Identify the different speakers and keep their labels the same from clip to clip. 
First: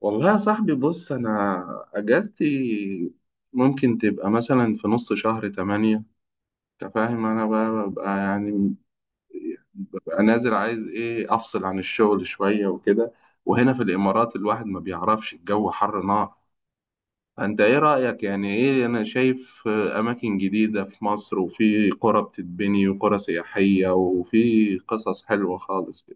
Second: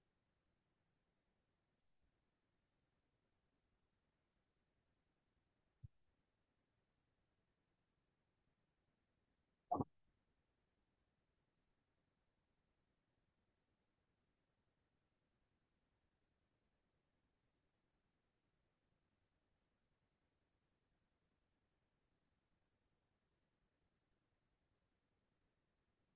Speaker 1: والله يا صاحبي، بص أنا أجازتي ممكن تبقى مثلا في نص شهر تمانية. أنت فاهم، أنا بقى ببقى ببقى نازل، عايز إيه أفصل عن الشغل شوية وكده. وهنا في الإمارات الواحد ما بيعرفش، الجو حر نار. فأنت إيه رأيك؟ يعني إيه أنا شايف أماكن جديدة في مصر، وفي قرى بتتبني وقرى سياحية، وفي قصص حلوة خالص.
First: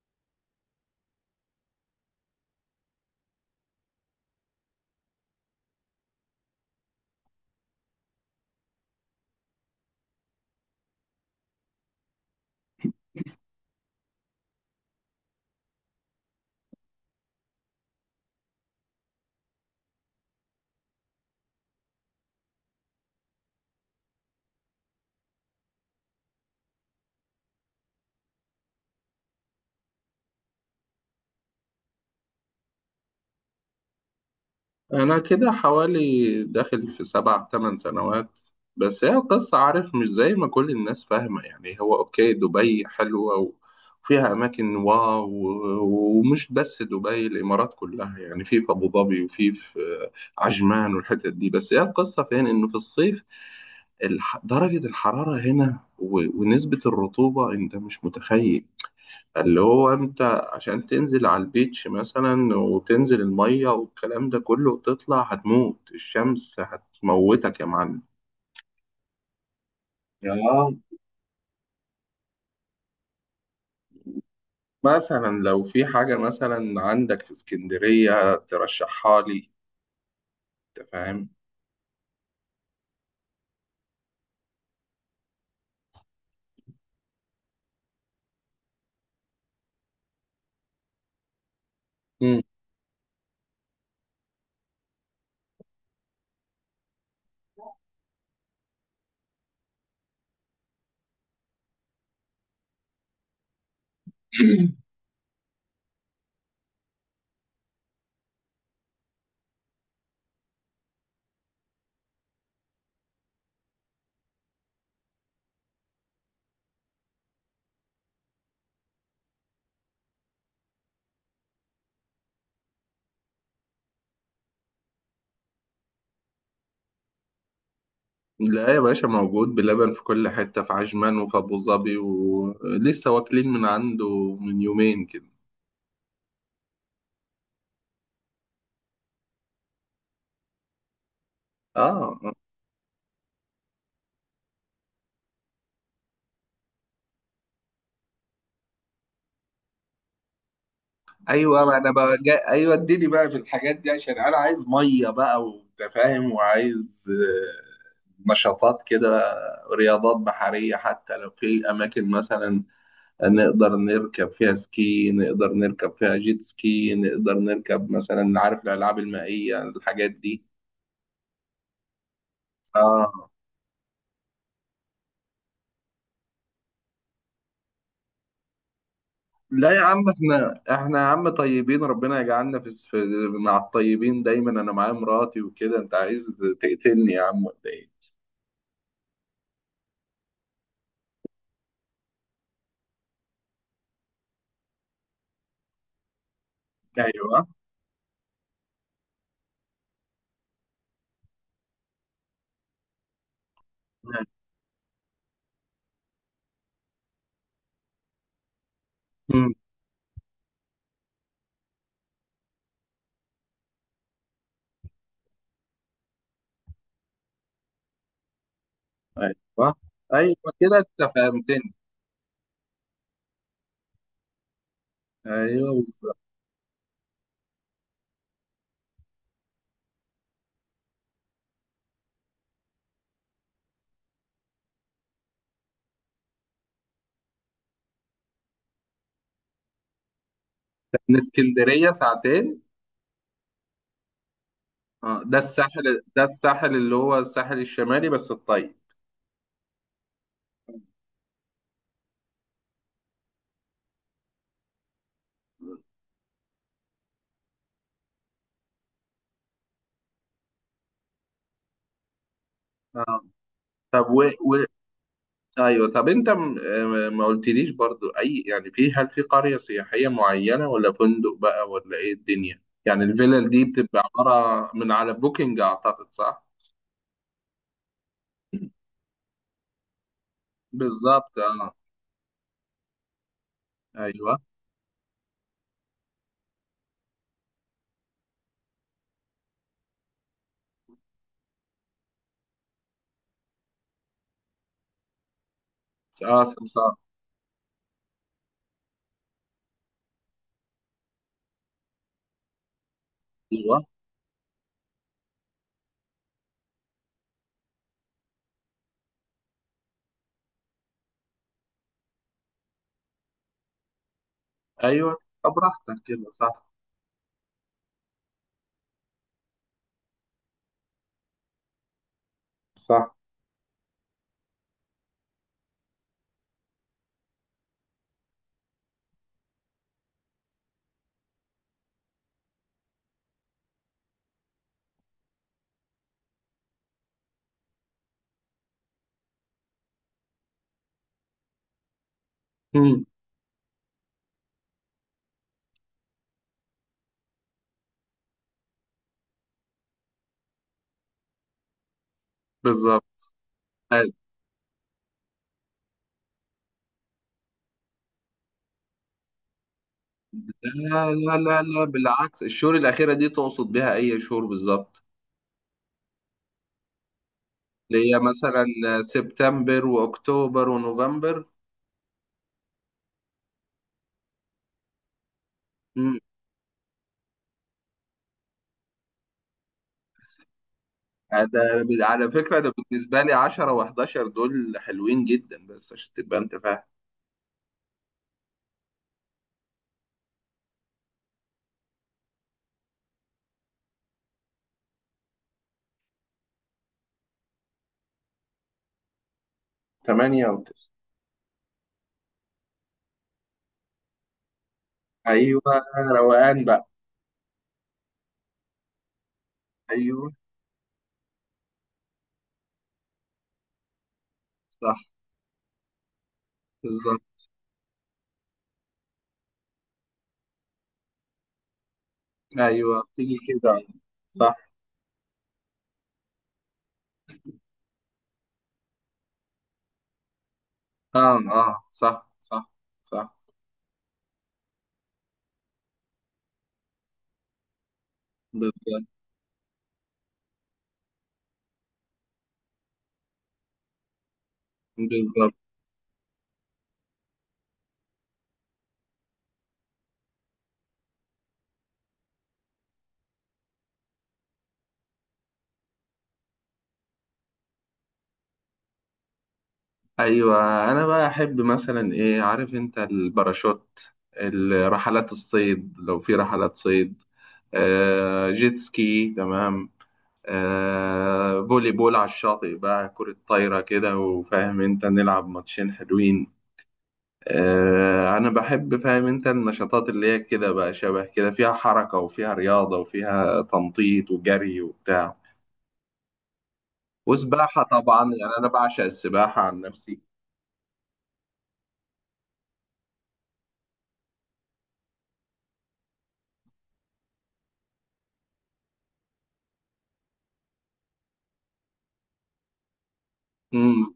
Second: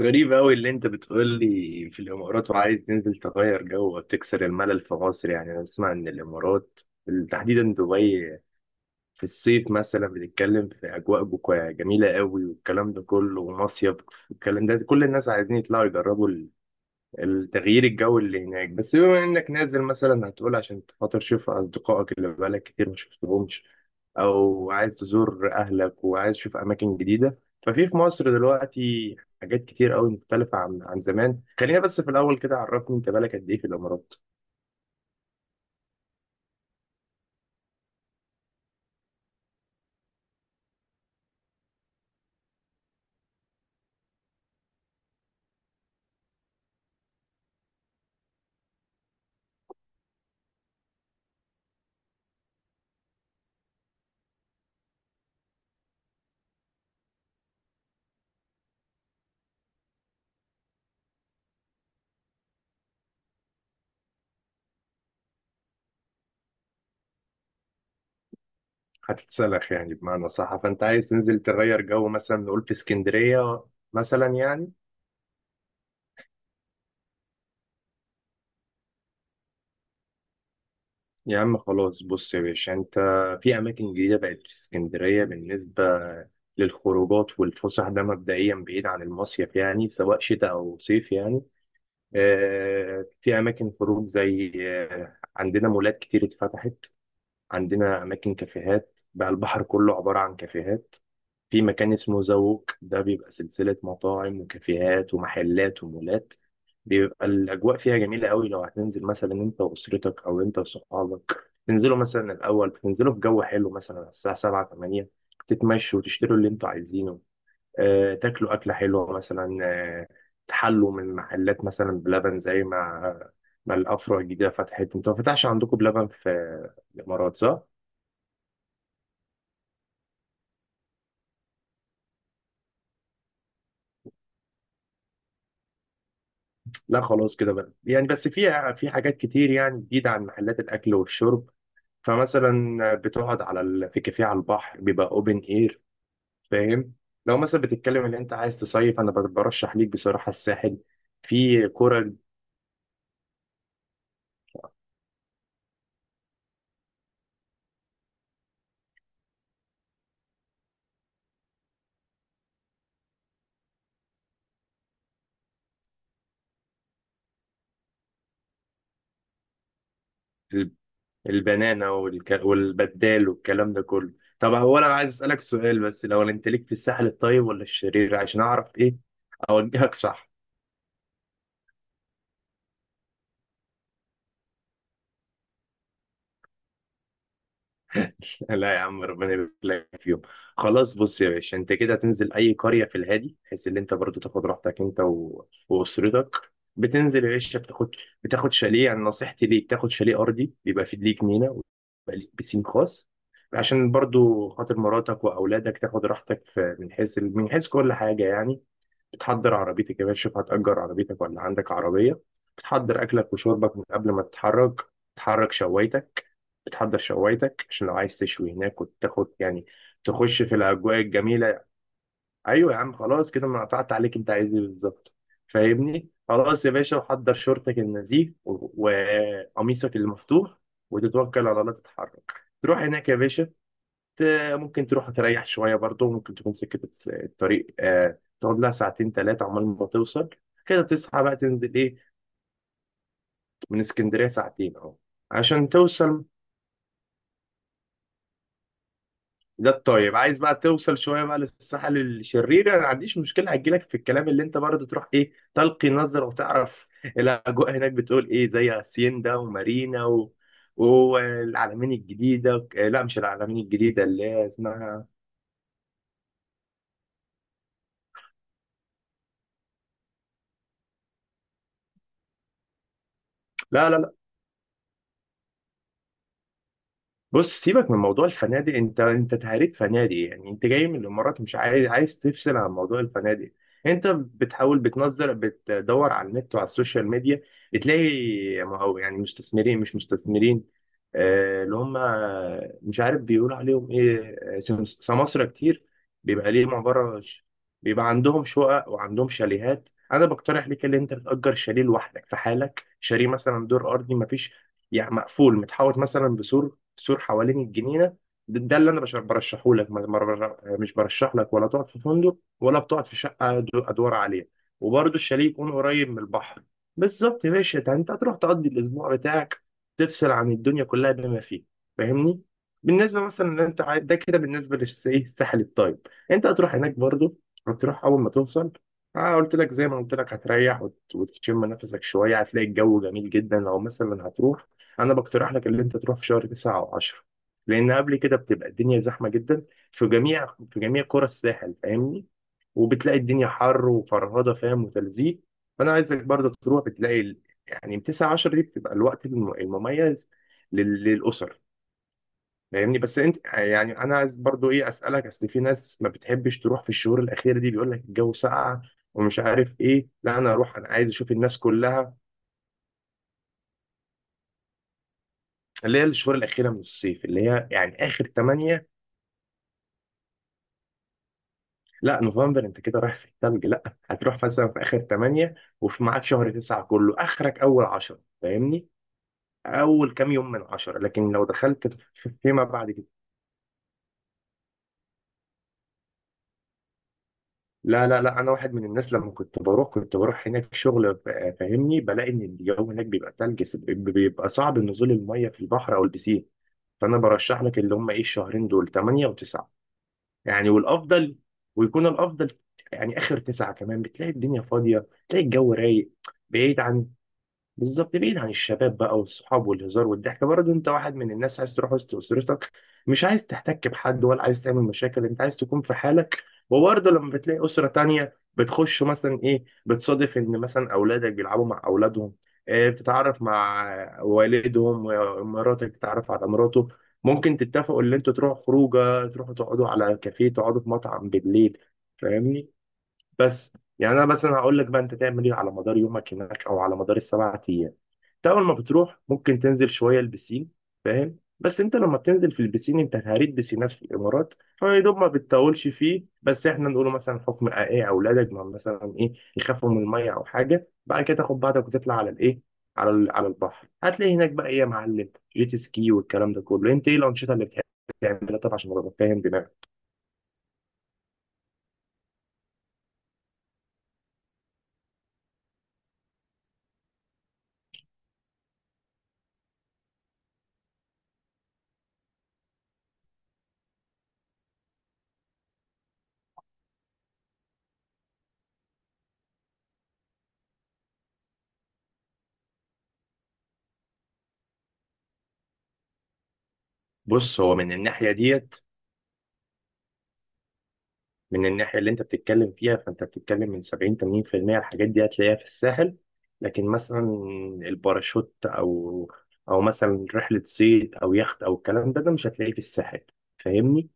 Speaker 2: غريب أوي اللي أنت بتقول لي. في الإمارات وعايز تنزل تغير جو وتكسر الملل في مصر، يعني أنا أسمع إن الإمارات تحديدا دبي في الصيف مثلا، بنتكلم في أجواء جميلة أوي والكلام ده كله ومصيف والكلام ده، كل الناس عايزين يطلعوا يجربوا التغيير الجو اللي هناك. بس بما انك نازل مثلا هتقول عشان خاطر تشوف اصدقائك اللي بقالك كتير ما شفتهمش، او عايز تزور اهلك وعايز تشوف اماكن جديده، ففي في مصر دلوقتي حاجات كتير قوي مختلفه عن زمان. خلينا بس في الاول كده، عرفني انت بالك قد ايه في الامارات.
Speaker 1: أنا كده حوالي داخل في 7 8 سنوات. بس هي القصة، عارف، مش زي ما كل الناس فاهمة. يعني هو أوكي دبي حلوة وفيها أماكن واو، ومش بس دبي، الإمارات كلها، يعني في أبو ظبي وفي عجمان والحتت دي. بس هي القصة فين؟ إنه في الصيف درجة الحرارة هنا ونسبة الرطوبة أنت مش متخيل. اللي هو انت عشان تنزل على البيتش مثلا وتنزل المية والكلام ده كله، وتطلع هتموت، الشمس هتموتك يا معلم.
Speaker 2: هتتسلخ يعني بمعنى
Speaker 1: يا
Speaker 2: صح. فانت عايز تنزل تغير جو، مثلا نقول في اسكندريه مثلا يعني.
Speaker 1: مثلا لو في حاجة مثلا عندك في اسكندرية ترشحها لي، انت فاهم.
Speaker 2: يا عم خلاص، بص يا باشا انت، في اماكن جديده بقت في اسكندريه بالنسبه للخروجات والفسح. ده مبدئيا بعيد عن المصيف يعني، سواء شتاء او صيف يعني.
Speaker 1: مم.
Speaker 2: آه، في اماكن خروج زي آه، عندنا مولات كتير اتفتحت، عندنا اماكن كافيهات بقى، البحر كله عباره عن كافيهات. في مكان اسمه زوق، ده بيبقى سلسلة مطاعم وكافيهات ومحلات ومولات. بيبقى الأجواء فيها جميلة قوي. لو هتنزل مثلا أنت وأسرتك أو أنت وصحابك، تنزلوا مثلا الأول تنزلوا في جو حلو مثلا على الساعة 7 8، تتمشوا وتشتروا اللي أنتوا عايزينه، آه، تاكلوا أكلة حلوة مثلا، آه، تحلوا من محلات مثلا بلبن. زي ما الأفرع الجديدة فتحت، أنتوا ما فتحش عندكم بلبن في الإمارات صح؟
Speaker 1: لا يا باشا، موجود، بلبن في كل حتة، في عجمان وفي أبو ظبي، ولسه واكلين من عنده من 2 يومين كده.
Speaker 2: لا خلاص كده بقى يعني، بس في حاجات كتير يعني جديدة، عن محلات الأكل والشرب.
Speaker 1: اه.
Speaker 2: فمثلا بتقعد على في كافيه على البحر، بيبقى أوبن إير، فاهم. لو مثلا بتتكلم إن أنت عايز تصيف، أنا برشح ليك بصراحة الساحل.
Speaker 1: ايوه،
Speaker 2: في
Speaker 1: ما انا
Speaker 2: كرة
Speaker 1: بقى ايوه اديني بقى في الحاجات دي، عشان انا عايز ميه بقى وانت فاهم. وعايز نشاطات كده، رياضات بحريه، حتى لو في اماكن مثلا نقدر نركب فيها سكي، نقدر نركب فيها جيت سكي، نقدر نركب مثلا، عارف، الالعاب المائيه، الحاجات دي.
Speaker 2: ال- البنانة والبدال
Speaker 1: اه.
Speaker 2: والكلام ده كله. طب هو أنا عايز أسألك سؤال بس، لو أنت ليك في الساحل الطيب ولا الشرير، عشان أعرف إيه
Speaker 1: لا يا
Speaker 2: أوجهك
Speaker 1: عم،
Speaker 2: صح.
Speaker 1: احنا يا عم طيبين، ربنا يجعلنا في مع الطيبين دايما. انا معايا مراتي وكده، انت عايز تقتلني يا عم ولا ايه؟
Speaker 2: لا يا عم، ربنا يبارك لك فيهم. خلاص بص يا باشا، انت كده هتنزل اي قريه في الهادي، بحيث ان انت برضو تاخد راحتك انت واسرتك. بتنزل يا
Speaker 1: ايوه.
Speaker 2: باشا، بتاخد شاليه. يعني نصيحتي ليك، تاخد شاليه ارضي، بيبقى فيه ليك جنينه ويبقى ليك بسين خاص، عشان برضو خاطر مراتك واولادك تاخد راحتك من حيث من حيث كل حاجه يعني. بتحضر عربيتك يا باشا، شوف هتأجر عربيتك ولا عندك عربية. بتحضر أكلك وشربك من قبل ما تتحرك، بتحرك شوايتك، بتحضر شوايتك عشان لو عايز تشوي هناك، وتاخد يعني
Speaker 1: ايوه. ايوه
Speaker 2: تخش في
Speaker 1: كده
Speaker 2: الأجواء
Speaker 1: انت
Speaker 2: الجميلة.
Speaker 1: فهمتني.
Speaker 2: أيوة يا عم، خلاص كده أنا قطعت عليك، أنت عايز إيه بالظبط.
Speaker 1: ايوه
Speaker 2: فاهمني
Speaker 1: بالظبط.
Speaker 2: خلاص يا باشا، وحضر شورتك النزيه وقميصك المفتوح، وتتوكل على الله تتحرك، تروح هناك يا باشا. ت- ممكن تروح تريح شوية برضه، ممكن تكون سكة الطريق آه، تقعد لها ساعتين ثلاثة عمال ما توصل. كده
Speaker 1: من
Speaker 2: تصحى بقى تنزل
Speaker 1: اسكندريه
Speaker 2: إيه.
Speaker 1: ساعتين.
Speaker 2: من اسكندرية ساعتين أهو،
Speaker 1: اه ده
Speaker 2: عشان
Speaker 1: الساحل، ده
Speaker 2: توصل.
Speaker 1: الساحل اللي هو الساحل الشمالي بس الطيب.
Speaker 2: ده الطيب. عايز بقى توصل شوية بقى للساحل الشرير، أنا ما عنديش مشكلة، هجيلك في الكلام. اللي أنت برضه تروح إيه تلقي نظرة، وتعرف الأجواء هناك بتقول إيه، زي هاسيندا ومارينا والعلمين الجديدة، آه، لا مش
Speaker 1: اه.
Speaker 2: العلمين الجديدة
Speaker 1: طب
Speaker 2: اللي هي
Speaker 1: و...
Speaker 2: اسمها.
Speaker 1: ايوه. طب انت م... آه، ما قلتليش برضو، اي يعني، في، هل في قريه سياحيه معينه ولا فندق بقى ولا ايه الدنيا؟ يعني الفيلل دي
Speaker 2: لا لا
Speaker 1: بتبقى
Speaker 2: لا
Speaker 1: عباره من على بوكينج، اعتقد، صح؟
Speaker 2: بص سيبك من موضوع الفنادق، انت تهريت فنادق يعني، انت جاي من
Speaker 1: بالظبط
Speaker 2: الامارات مش
Speaker 1: اه.
Speaker 2: عايز تفصل عن موضوع الفنادق. انت
Speaker 1: ايوه.
Speaker 2: بتحاول بتنظر بتدور على النت وعلى السوشيال ميديا، بتلاقي ما هو يعني مستثمرين مش مستثمرين، آه، اللي هم مش عارف بيقولوا عليهم ايه، آه، سماسرة كتير.
Speaker 1: اه
Speaker 2: بيبقى ليهم
Speaker 1: سمسار.
Speaker 2: عبارة بيبقى عندهم شقق وعندهم شاليهات. انا بقترح ليك ان انت تأجر شاليه لوحدك في حالك، شاليه مثلا
Speaker 1: ايوه.
Speaker 2: دور ارضي، مفيش يعني، مقفول متحوط مثلا بسور، تسور حوالين الجنينه. ده اللي انا برشحه لك. مش برشح لك ولا تقعد في فندق ولا بتقعد في شقه ادوار عاليه. وبرضه
Speaker 1: ايوه
Speaker 2: الشاليه
Speaker 1: طب
Speaker 2: يكون
Speaker 1: براحتك
Speaker 2: قريب من
Speaker 1: كده
Speaker 2: البحر.
Speaker 1: صح.
Speaker 2: بالظبط يا باشا، ده انت هتروح تقضي الاسبوع بتاعك، تفصل عن الدنيا كلها بما فيه، فاهمني.
Speaker 1: صح.
Speaker 2: بالنسبه مثلا ان انت ده كده بالنسبه للساحل الطيب. انت هتروح هناك برضه، هتروح اول ما توصل، اه قلت لك زي ما قلت لك، هتريح وتشم نفسك شويه، هتلاقي الجو جميل جدا. لو مثلا هتروح، انا بقترح لك اللي انت تروح في شهر 9 او 10، لان قبل كده بتبقى الدنيا زحمه جدا في جميع في جميع قرى الساحل، فاهمني.
Speaker 1: مم.
Speaker 2: وبتلاقي الدنيا حر وفرهده، فاهم، وتلزيق. فانا عايزك برضه تروح، بتلاقي يعني من 9 10 دي، بتبقى الوقت المميز للاسر، فاهمني. بس
Speaker 1: بالظبط.
Speaker 2: انت يعني
Speaker 1: لا.
Speaker 2: انا عايز برضه ايه اسالك، اصل في ناس ما بتحبش تروح في الشهور الاخيره دي، بيقول لك الجو ساقع ومش عارف ايه. لا انا اروح، انا عايز
Speaker 1: لا
Speaker 2: اشوف الناس
Speaker 1: لا لا،
Speaker 2: كلها،
Speaker 1: بالعكس. الشهور الأخيرة دي تقصد بيها أي شهور بالظبط؟
Speaker 2: اللي هي الشهور الاخيره من الصيف، اللي هي يعني
Speaker 1: اللي هي
Speaker 2: اخر
Speaker 1: مثلا
Speaker 2: 8.
Speaker 1: سبتمبر وأكتوبر ونوفمبر.
Speaker 2: لا نوفمبر انت كده رايح في الثلج، لا. هتروح مثلا في اخر 8، وفي
Speaker 1: مم.
Speaker 2: معاك شهر 9 كله، اخرك اول 10، فاهمني، اول كام يوم من 10. لكن لو
Speaker 1: ده
Speaker 2: دخلت
Speaker 1: على فكرة
Speaker 2: فيما
Speaker 1: ده
Speaker 2: بعد كده،
Speaker 1: بالنسبة لي 10 و11 دول حلوين جدا، بس عشان تبقى أنت فاهم.
Speaker 2: لا لا لا، انا واحد من الناس لما كنت بروح، كنت بروح هناك شغل، فاهمني، بلاقي ان الجو هناك بيبقى ثلج، بيبقى صعب نزول الميه في البحر او البسين. فانا برشح لك اللي هم ايه، الشهرين دول 8 و9
Speaker 1: 8
Speaker 2: يعني،
Speaker 1: و9.
Speaker 2: والافضل، ويكون الافضل يعني اخر 9 كمان، بتلاقي الدنيا فاضيه، تلاقي الجو
Speaker 1: أيوه.
Speaker 2: رايق،
Speaker 1: روقان
Speaker 2: بعيد
Speaker 1: بقى.
Speaker 2: عن، بالظبط بعيد عن الشباب بقى، والصحاب والهزار
Speaker 1: أيوه.
Speaker 2: والضحك. برضه انت واحد من الناس عايز تروح وسط اسرتك، مش عايز تحتك بحد ولا عايز تعمل
Speaker 1: صح.
Speaker 2: مشاكل، انت عايز تكون في حالك. وبرضه
Speaker 1: بالظبط.
Speaker 2: لما بتلاقي اسره تانية بتخش مثلا ايه، بتصادف ان مثلا اولادك بيلعبوا مع اولادهم، اه
Speaker 1: أيوه بتيجي
Speaker 2: بتتعرف
Speaker 1: كده.
Speaker 2: مع
Speaker 1: صح.
Speaker 2: والدهم، ومراتك بتتعرف على مراته، ممكن تتفقوا ان انتوا تروحوا خروجه، تروحوا تقعدوا على كافيه، تقعدوا في مطعم
Speaker 1: آه
Speaker 2: بالليل،
Speaker 1: آه صح صح.
Speaker 2: فاهمني.
Speaker 1: صح.
Speaker 2: بس يعني انا مثلا هقول لك بقى انت تعمل ايه على مدار يومك هناك، او على مدار السبع ايام. انت اول ما
Speaker 1: بالظبط.
Speaker 2: بتروح ممكن تنزل شويه البسين، فاهم، بس انت لما بتنزل في البسين، انت هريت بسينات في الامارات، فيا دوب ما
Speaker 1: بالظبط.
Speaker 2: بتطولش فيه، بس احنا نقوله مثلا حكم ايه اولادك، ما مثلا ايه يخافوا من الميه او حاجه، بعد كده تاخد بعضك وتطلع على الايه، على على البحر. هتلاقي هناك بقى ايه يا معلم، جيت سكي والكلام ده كله. انت ايه الانشطه اللي بتحب تعملها طبعا، عشان ابقى فاهم دماغك.
Speaker 1: ايوه انا بقى احب مثلا ايه، عارف انت، الباراشوت، الرحلات، الصيد لو في رحلات صيد، آه جيت سكي، تمام، آه فولي بول على الشاطئ بقى، كرة طايرة كده، وفاهم انت نلعب ماتشين حلوين. آه انا بحب، فاهم انت، النشاطات اللي هي كده بقى، شبه كده فيها حركة وفيها رياضة وفيها تنطيط وجري وبتاع
Speaker 2: بص هو
Speaker 1: وسباحة
Speaker 2: من
Speaker 1: طبعا.
Speaker 2: الناحيه
Speaker 1: يعني انا
Speaker 2: ديت،
Speaker 1: بعشق السباحة عن نفسي.
Speaker 2: من الناحية اللي أنت بتتكلم فيها، فأنت بتتكلم من 70 80% الحاجات دي هتلاقيها في الساحل. لكن مثلا الباراشوت أو أو مثلا رحلة صيد أو يخت أو الكلام ده، ده مش هتلاقيه في الساحل،
Speaker 1: امم.
Speaker 2: فاهمني؟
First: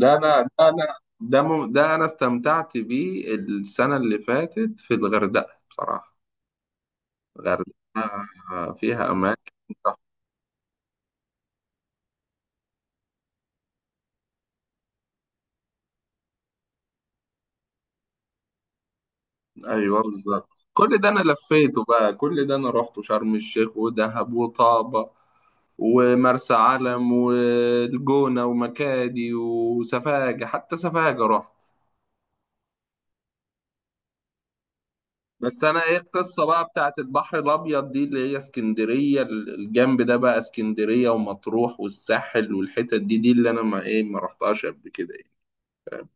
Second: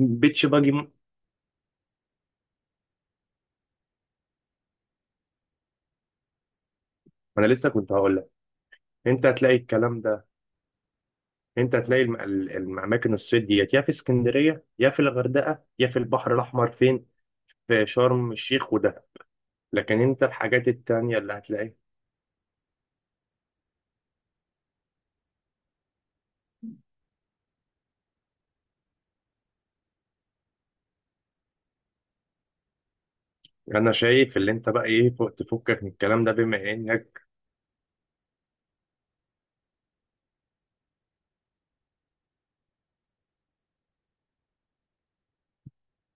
Speaker 1: ده انا ده
Speaker 2: باجي
Speaker 1: انا ده انا استمتعت بيه السنه اللي فاتت في الغردقه بصراحه.
Speaker 2: أنا لسه
Speaker 1: الغردقه
Speaker 2: كنت هقول لك.
Speaker 1: فيها
Speaker 2: أنت
Speaker 1: اماكن
Speaker 2: هتلاقي الكلام
Speaker 1: تحفة.
Speaker 2: ده، أنت هتلاقي الأماكن الصيد ديت، يا في اسكندرية يا في الغردقة يا في البحر الأحمر، فين؟ في شرم الشيخ وده. لكن
Speaker 1: ايوه
Speaker 2: أنت
Speaker 1: بالظبط،
Speaker 2: الحاجات
Speaker 1: كل ده
Speaker 2: التانية
Speaker 1: انا
Speaker 2: اللي هتلاقيها،
Speaker 1: لفيته بقى، كل ده انا رحت شرم الشيخ ودهب وطابه ومرسى علم والجونه ومكادي وسفاجه، حتى سفاجه رحت.
Speaker 2: انا شايف اللي انت بقى ايه فوق
Speaker 1: بس
Speaker 2: تفكك
Speaker 1: انا
Speaker 2: من
Speaker 1: ايه
Speaker 2: الكلام ده،
Speaker 1: القصه بقى
Speaker 2: بما
Speaker 1: بتاعت
Speaker 2: انك،
Speaker 1: البحر الابيض دي، اللي هي اسكندريه الجنب ده بقى، اسكندريه ومطروح والساحل والحتت دي، دي اللي انا ما رحتهاش قبل كده، ايه، فاهم.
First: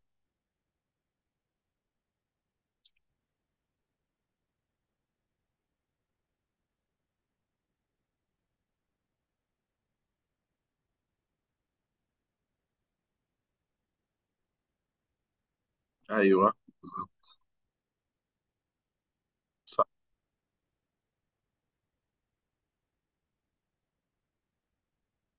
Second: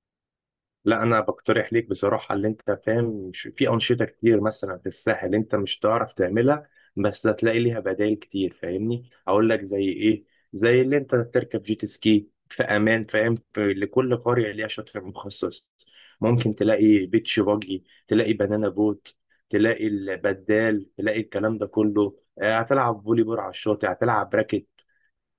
Speaker 2: لا انا بقترح ليك بصراحه، اللي انت فاهم في انشطه كتير مثلا في الساحل انت مش هتعرف تعملها، بس هتلاقي ليها بدائل كتير، فاهمني اقول لك زي ايه. زي اللي انت تركب جيت سكي في امان، فاهم، في لكل قريه ليها شاطئ مخصص،
Speaker 1: ايوه
Speaker 2: ممكن تلاقي
Speaker 1: بالظبط.
Speaker 2: بيتش باجي، تلاقي بنانا بوت،
Speaker 1: صح.
Speaker 2: تلاقي البدال، تلاقي الكلام ده كله، آه، هتلعب فولي بول على الشاطئ، هتلعب راكت،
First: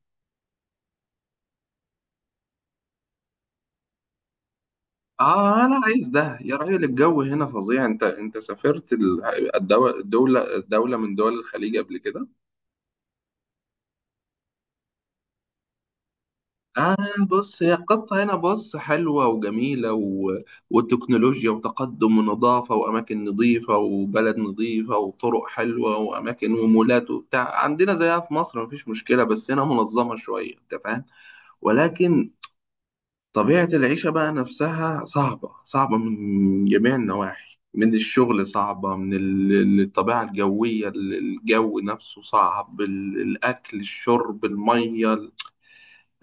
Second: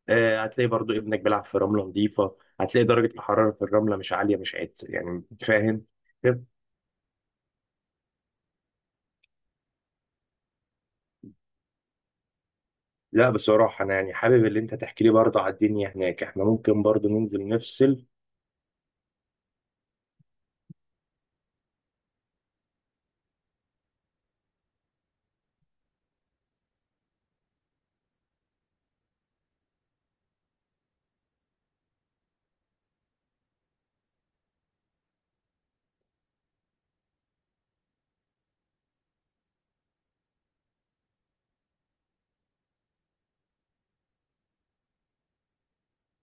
Speaker 2: آه، هتلاقي برضو ابنك بيلعب في رملة نظيفة، هتلاقي درجة الحرارة في الرملة مش عالية مش عادية، يعني أنت
Speaker 1: اه انا
Speaker 2: فاهم.
Speaker 1: عايز ده
Speaker 2: طب،
Speaker 1: يا راجل، الجو هنا فظيع. انت سافرت الدوله، دوله من دول الخليج قبل كده؟
Speaker 2: لا بصراحة أنا يعني حابب اللي أنت تحكي لي برضه على الدنيا هناك، إحنا ممكن
Speaker 1: آه.
Speaker 2: برضه ننزل
Speaker 1: بص هي
Speaker 2: نفصل.
Speaker 1: القصة هنا، بص، حلوة وجميلة وتكنولوجيا وتقدم ونظافة وأماكن نظيفة وبلد نظيفة وطرق حلوة وأماكن ومولات وبتاع، عندنا زيها في مصر مفيش مشكلة، بس هنا منظمة شوية أنت فاهم. ولكن طبيعة العيشة بقى نفسها صعبة، صعبة من جميع النواحي، من الشغل صعبة، من الطبيعة الجوية، الجو نفسه صعب، الأكل الشرب المية،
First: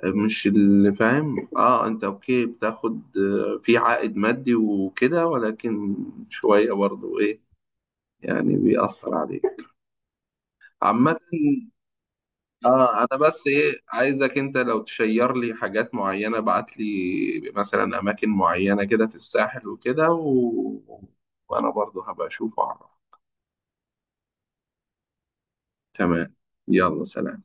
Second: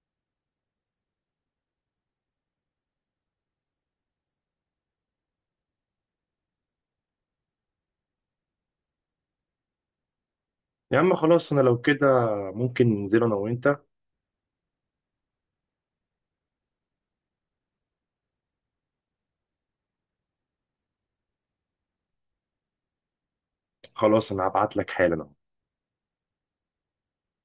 Speaker 1: مش اللي فاهم. اه انت اوكي بتاخد في عائد مادي وكده، ولكن شوية برضو ايه، يعني بيأثر عليك
Speaker 2: يا عم
Speaker 1: عامة.
Speaker 2: خلاص، أنا لو كده ممكن
Speaker 1: اه انا
Speaker 2: ننزل أنا
Speaker 1: بس
Speaker 2: وأنت.
Speaker 1: ايه عايزك انت لو تشير لي حاجات معينة، ابعت لي مثلا اماكن معينة كده في الساحل وكده وانا برضو هبقى اشوف واعرف.
Speaker 2: خلاص، أنا هبعت لك حالا.
Speaker 1: تمام. يلا سلام.